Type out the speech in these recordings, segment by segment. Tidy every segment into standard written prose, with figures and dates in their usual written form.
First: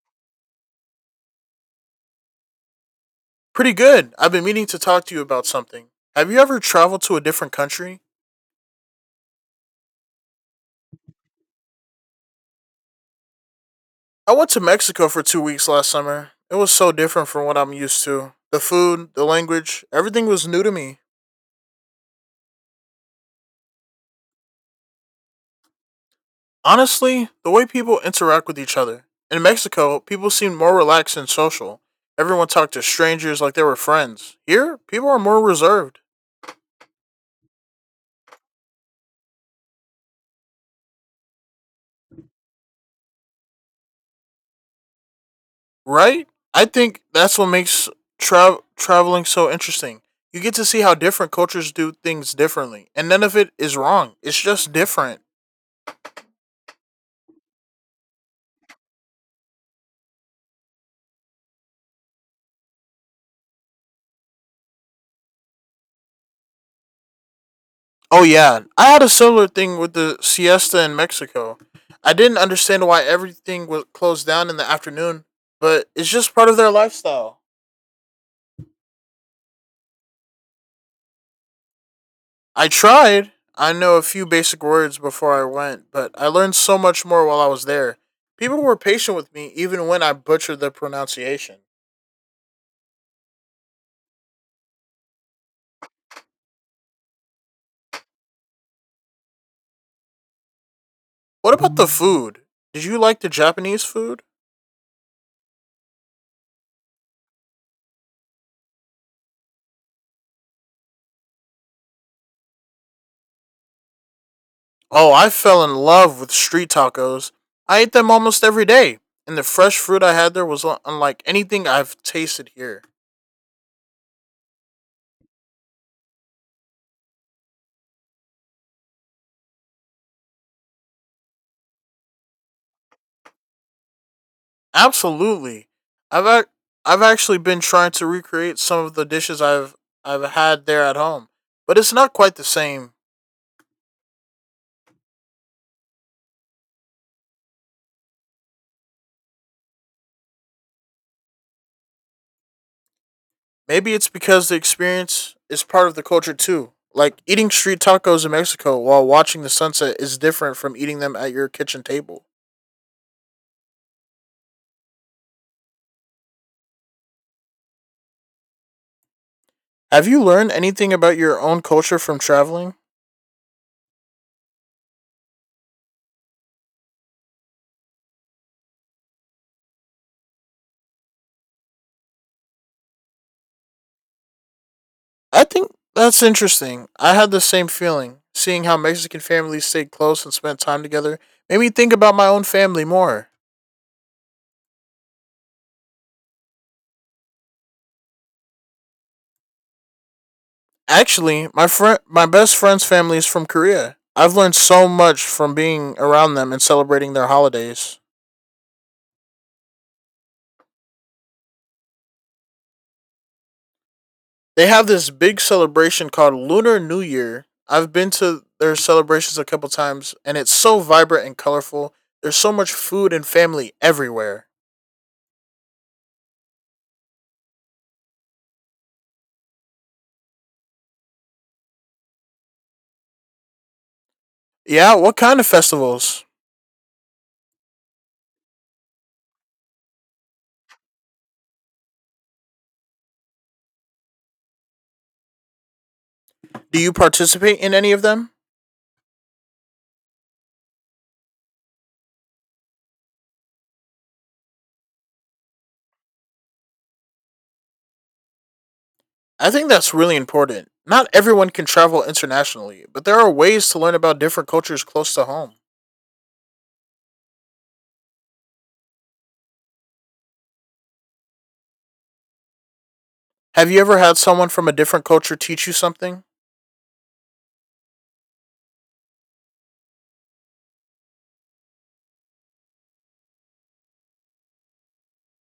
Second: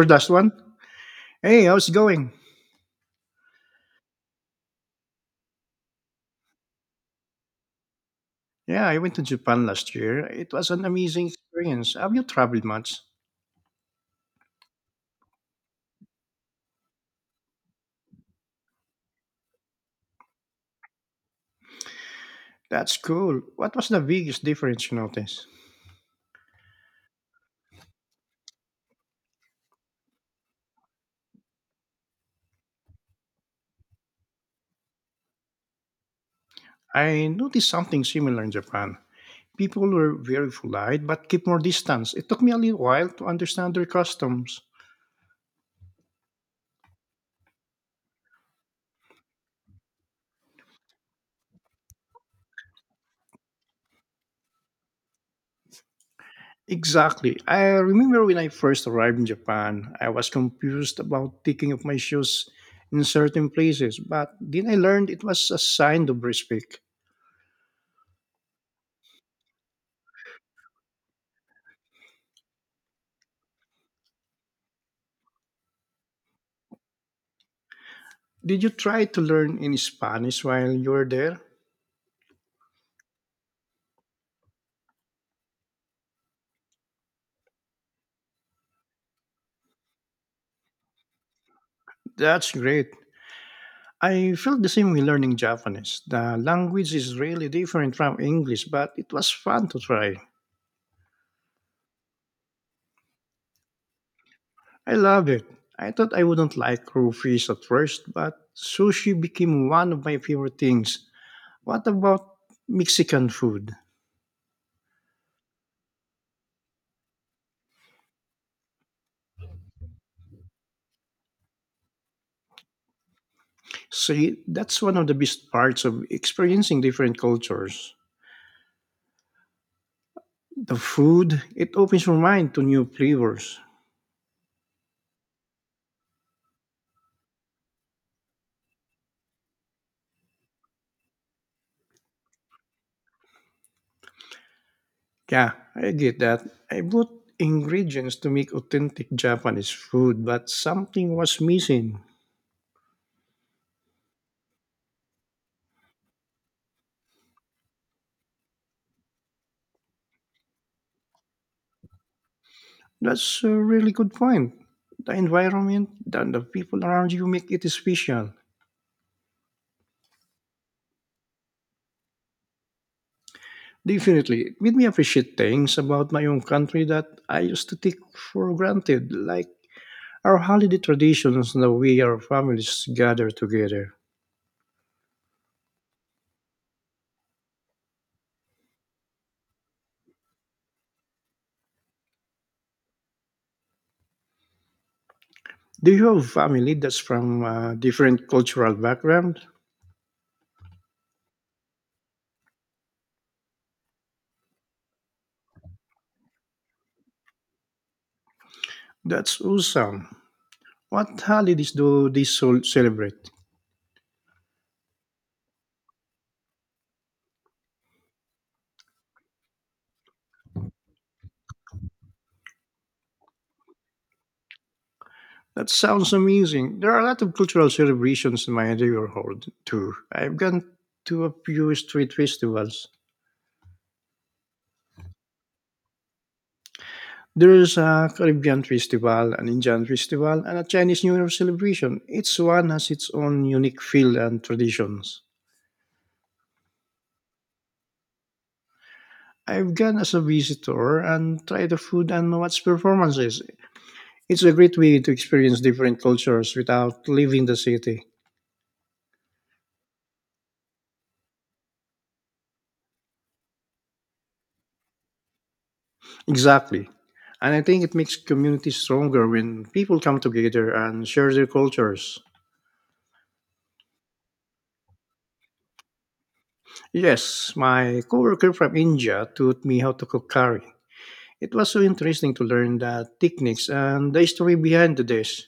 For the last one? Hey, how's it going? Pretty good. I've been meaning to talk to you about something. Have you ever traveled to a different country? Yeah, I went to Japan last year. It was an amazing experience. Have you traveled much? I went to Mexico for 2 weeks last summer. It was so different from what I'm used to. The food, the language, everything was new to me. That's cool. What was the biggest difference you noticed? Honestly, the way people interact with each other. In Mexico, people seemed more relaxed and social. Everyone talked to strangers like they were friends. Here, people are more reserved. I noticed something similar in Japan. People were very polite but keep more distance. It took me a little while to understand their customs. Right? I think that's what makes traveling so interesting. You get to see how different cultures do things differently, and none of it is wrong. It's just different. Exactly. I remember when I first arrived in Japan, I was confused about taking off my shoes in certain places, but then I learned it was a sign of respect. Oh, yeah. I had a similar thing with the siesta in Mexico. I didn't understand why everything was closed down in the afternoon, but it's just part of their lifestyle. Did you try to learn in Spanish while you were there? I tried. I know a few basic words before I went, but I learned so much more while I was there. People were patient with me even when I butchered the pronunciation. That's great. I felt the same way learning Japanese. The language is really different from English, but it was fun to try. What about the food? Did you like the Japanese food? I love it. I thought I wouldn't like raw fish at first, but sushi became one of my favorite things. What about Mexican food? Oh, I fell in love with street tacos. I ate them almost every day, and the fresh fruit I had there was unlike anything I've tasted here. See, that's one of the best parts of experiencing different cultures. The food, it opens your mind to new flavors. Absolutely. I've ac- I've actually been trying to recreate some of the dishes I've had there at home, but it's not quite the same. Yeah, I did that. I bought ingredients to make authentic Japanese food, but something was missing. Maybe it's because the experience is part of the culture too. Like eating street tacos in Mexico while watching the sunset is different from eating them at your kitchen table. That's a really good point. The environment and the people around you make it special. Have you learned anything about your own culture from traveling? Definitely, it made me appreciate things about my own country that I used to take for granted, like our holiday traditions and the way our families gather together. I think that's interesting. I had the same feeling. Seeing how Mexican families stayed close and spent time together made me think about my own family more. Do you have family that's from a different cultural background? Actually, my friend, my best friend's family is from Korea. I've learned so much from being around them and celebrating their holidays. That's awesome. What holidays do they celebrate? They have this big celebration called Lunar New Year. I've been to their celebrations a couple times and it's so vibrant and colorful. There's so much food and family everywhere. That sounds amazing. There are a lot of cultural celebrations in my neighborhood, too. I've gone to a few street festivals. Yeah, what kind of festivals? There's a Caribbean festival, an Indian festival, and a Chinese New Year celebration. Each one has its own unique feel and traditions. Do you participate in any of them? I've gone as a visitor and tried the food and watched performances. It's a great way to experience different cultures without leaving the city. I think that's really important. Not everyone can travel internationally, but there are ways to learn about different cultures close to home. Exactly. And I think it makes communities stronger when people come together and share their cultures. Have you ever had someone from a different culture teach you something? Yes, my coworker from India taught me how to cook curry. It was so interesting to learn the techniques and the history behind the dish.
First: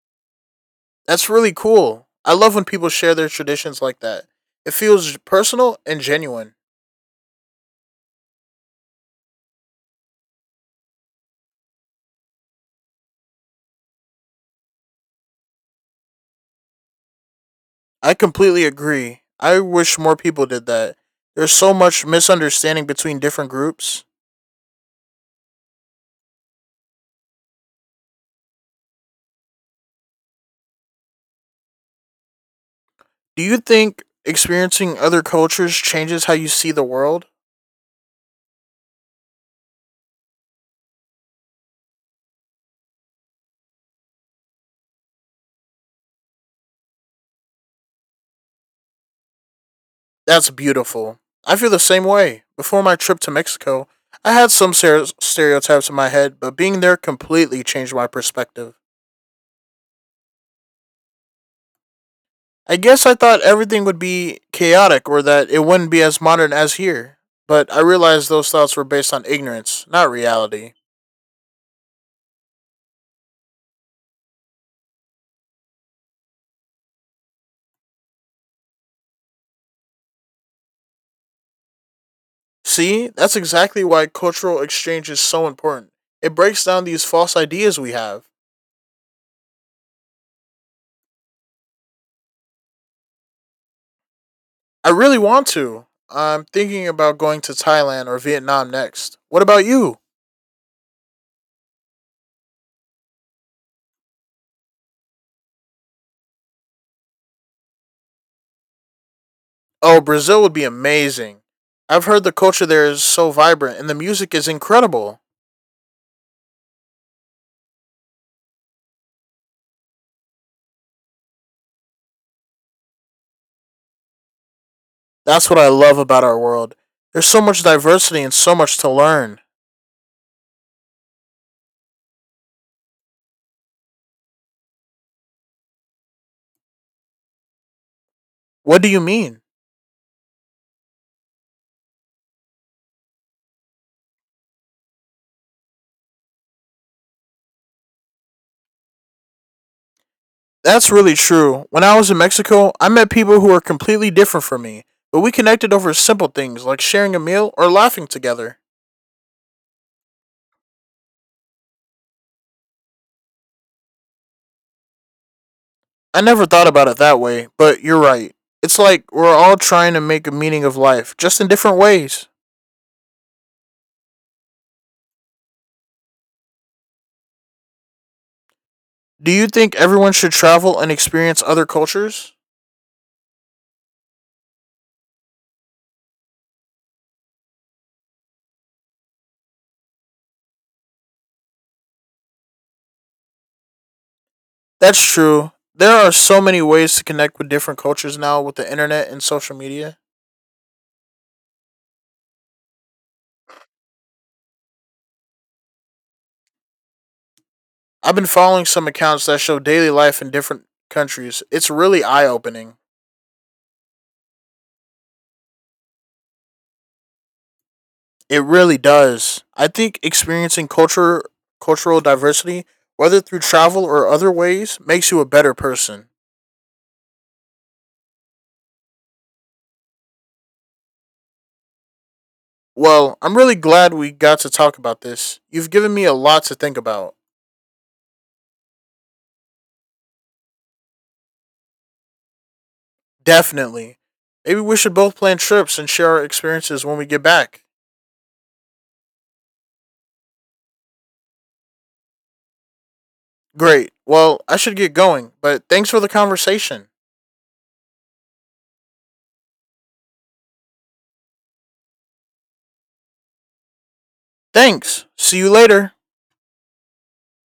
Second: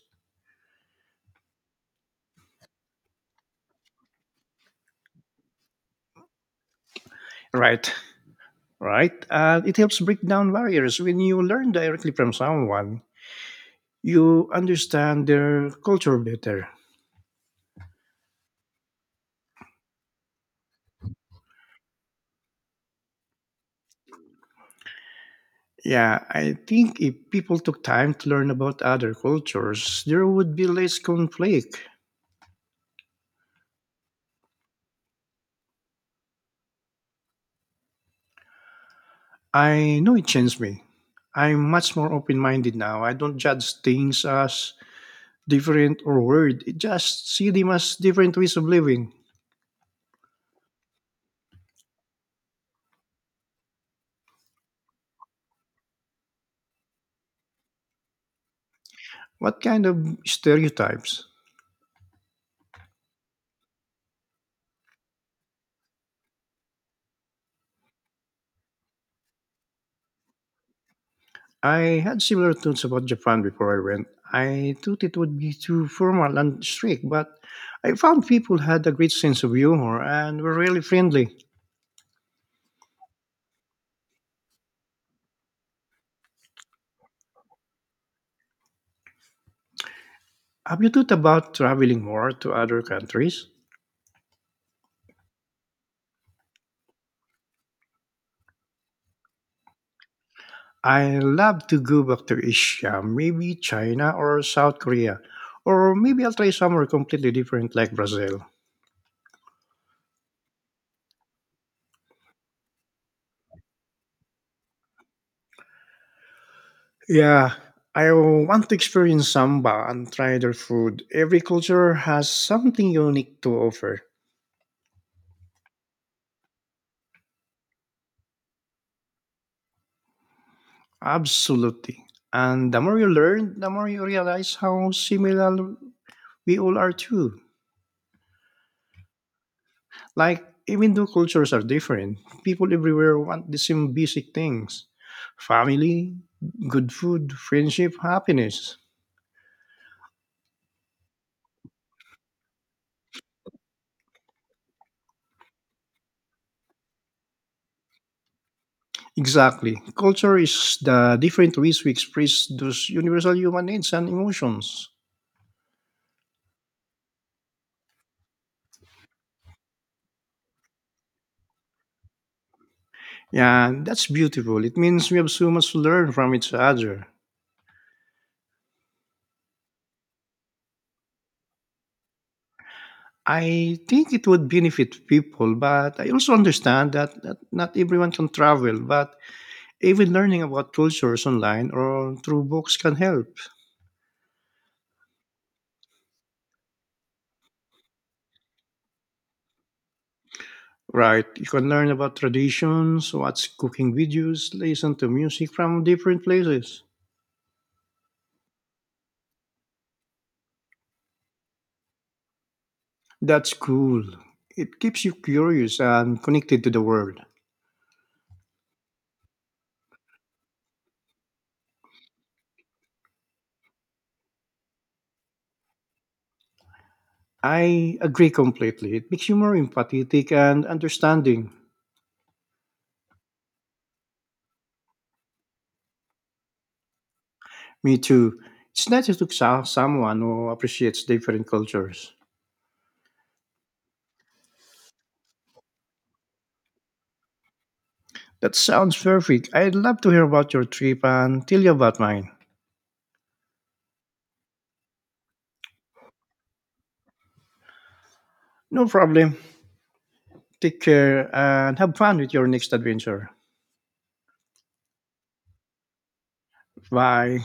That's really cool. I love when people share their traditions like that. It feels personal and genuine. Right, right. And it helps break down barriers when you learn directly from someone. You understand their culture better. I completely agree. I wish more people did that. There's so much misunderstanding between different groups. Yeah, I think if people took time to learn about other cultures, there would be less conflict. Do you think experiencing other cultures changes how you see the world? I know it changed me. I'm much more open minded now. I don't judge things as different or weird. I just see them as different ways of living. That's beautiful. I feel the same way. Before my trip to Mexico, I had some stereotypes in my head, but being there completely changed my perspective. What kind of stereotypes? I guess I thought everything would be chaotic or that it wouldn't be as modern as here, but I realized those thoughts were based on ignorance, not reality. I had similar thoughts about Japan before I went. I thought it would be too formal and strict, but I found people had a great sense of humor and were really friendly. See, that's exactly why cultural exchange is so important. It breaks down these false ideas we have. Have you thought about traveling more to other countries? I really want to. I'm thinking about going to Thailand or Vietnam next. What about you? I love to go back to Asia, maybe China or South Korea, or maybe I'll try somewhere completely different like Brazil. Oh, Brazil would be amazing. I've heard the culture there is so vibrant and the music is incredible. Yeah, I want to experience samba and try their food. Every culture has something unique to offer. That's what I love about our world. There's so much diversity and so much to learn. Absolutely. And the more you learn, the more you realize how similar we all are too. What do you mean? Like, even though cultures are different, people everywhere want the same basic things, family, good food, friendship, happiness. That's really true. When I was in Mexico, I met people who were completely different from me, but we connected over simple things like sharing a meal or laughing together. Exactly. Culture is the different ways we express those universal human needs and emotions. I never thought about it that way, but you're right. It's like we're all trying to make a meaning of life, just in different ways. Yeah, that's beautiful. It means we have so much to learn from each other. Do you think everyone should travel and experience other cultures? I think it would benefit people, but I also understand that not everyone can travel, but even learning about cultures online or through books can help. That's true. There are so many ways to connect with different cultures now with the internet and social media. Right. You can learn about traditions, watch cooking videos, listen to music from different places. I've been following some accounts that show daily life in different countries. It's really eye opening. That's cool. It keeps you curious and connected to the world. It really does. I think experiencing culture cultural diversity, whether through travel or other ways, makes you a better person. I agree completely. It makes you more empathetic and understanding. Well, I'm really glad we got to talk about this. You've given me a lot to think about. Me too. It's nice to talk to someone who appreciates different cultures. Definitely. Maybe we should both plan trips and share our experiences when we get back. That sounds perfect. I'd love to hear about your trip and tell you about mine. Great. Well, I should get going, but thanks for the conversation. No problem. Take care and have fun with your next adventure. Thanks. See you later. Bye.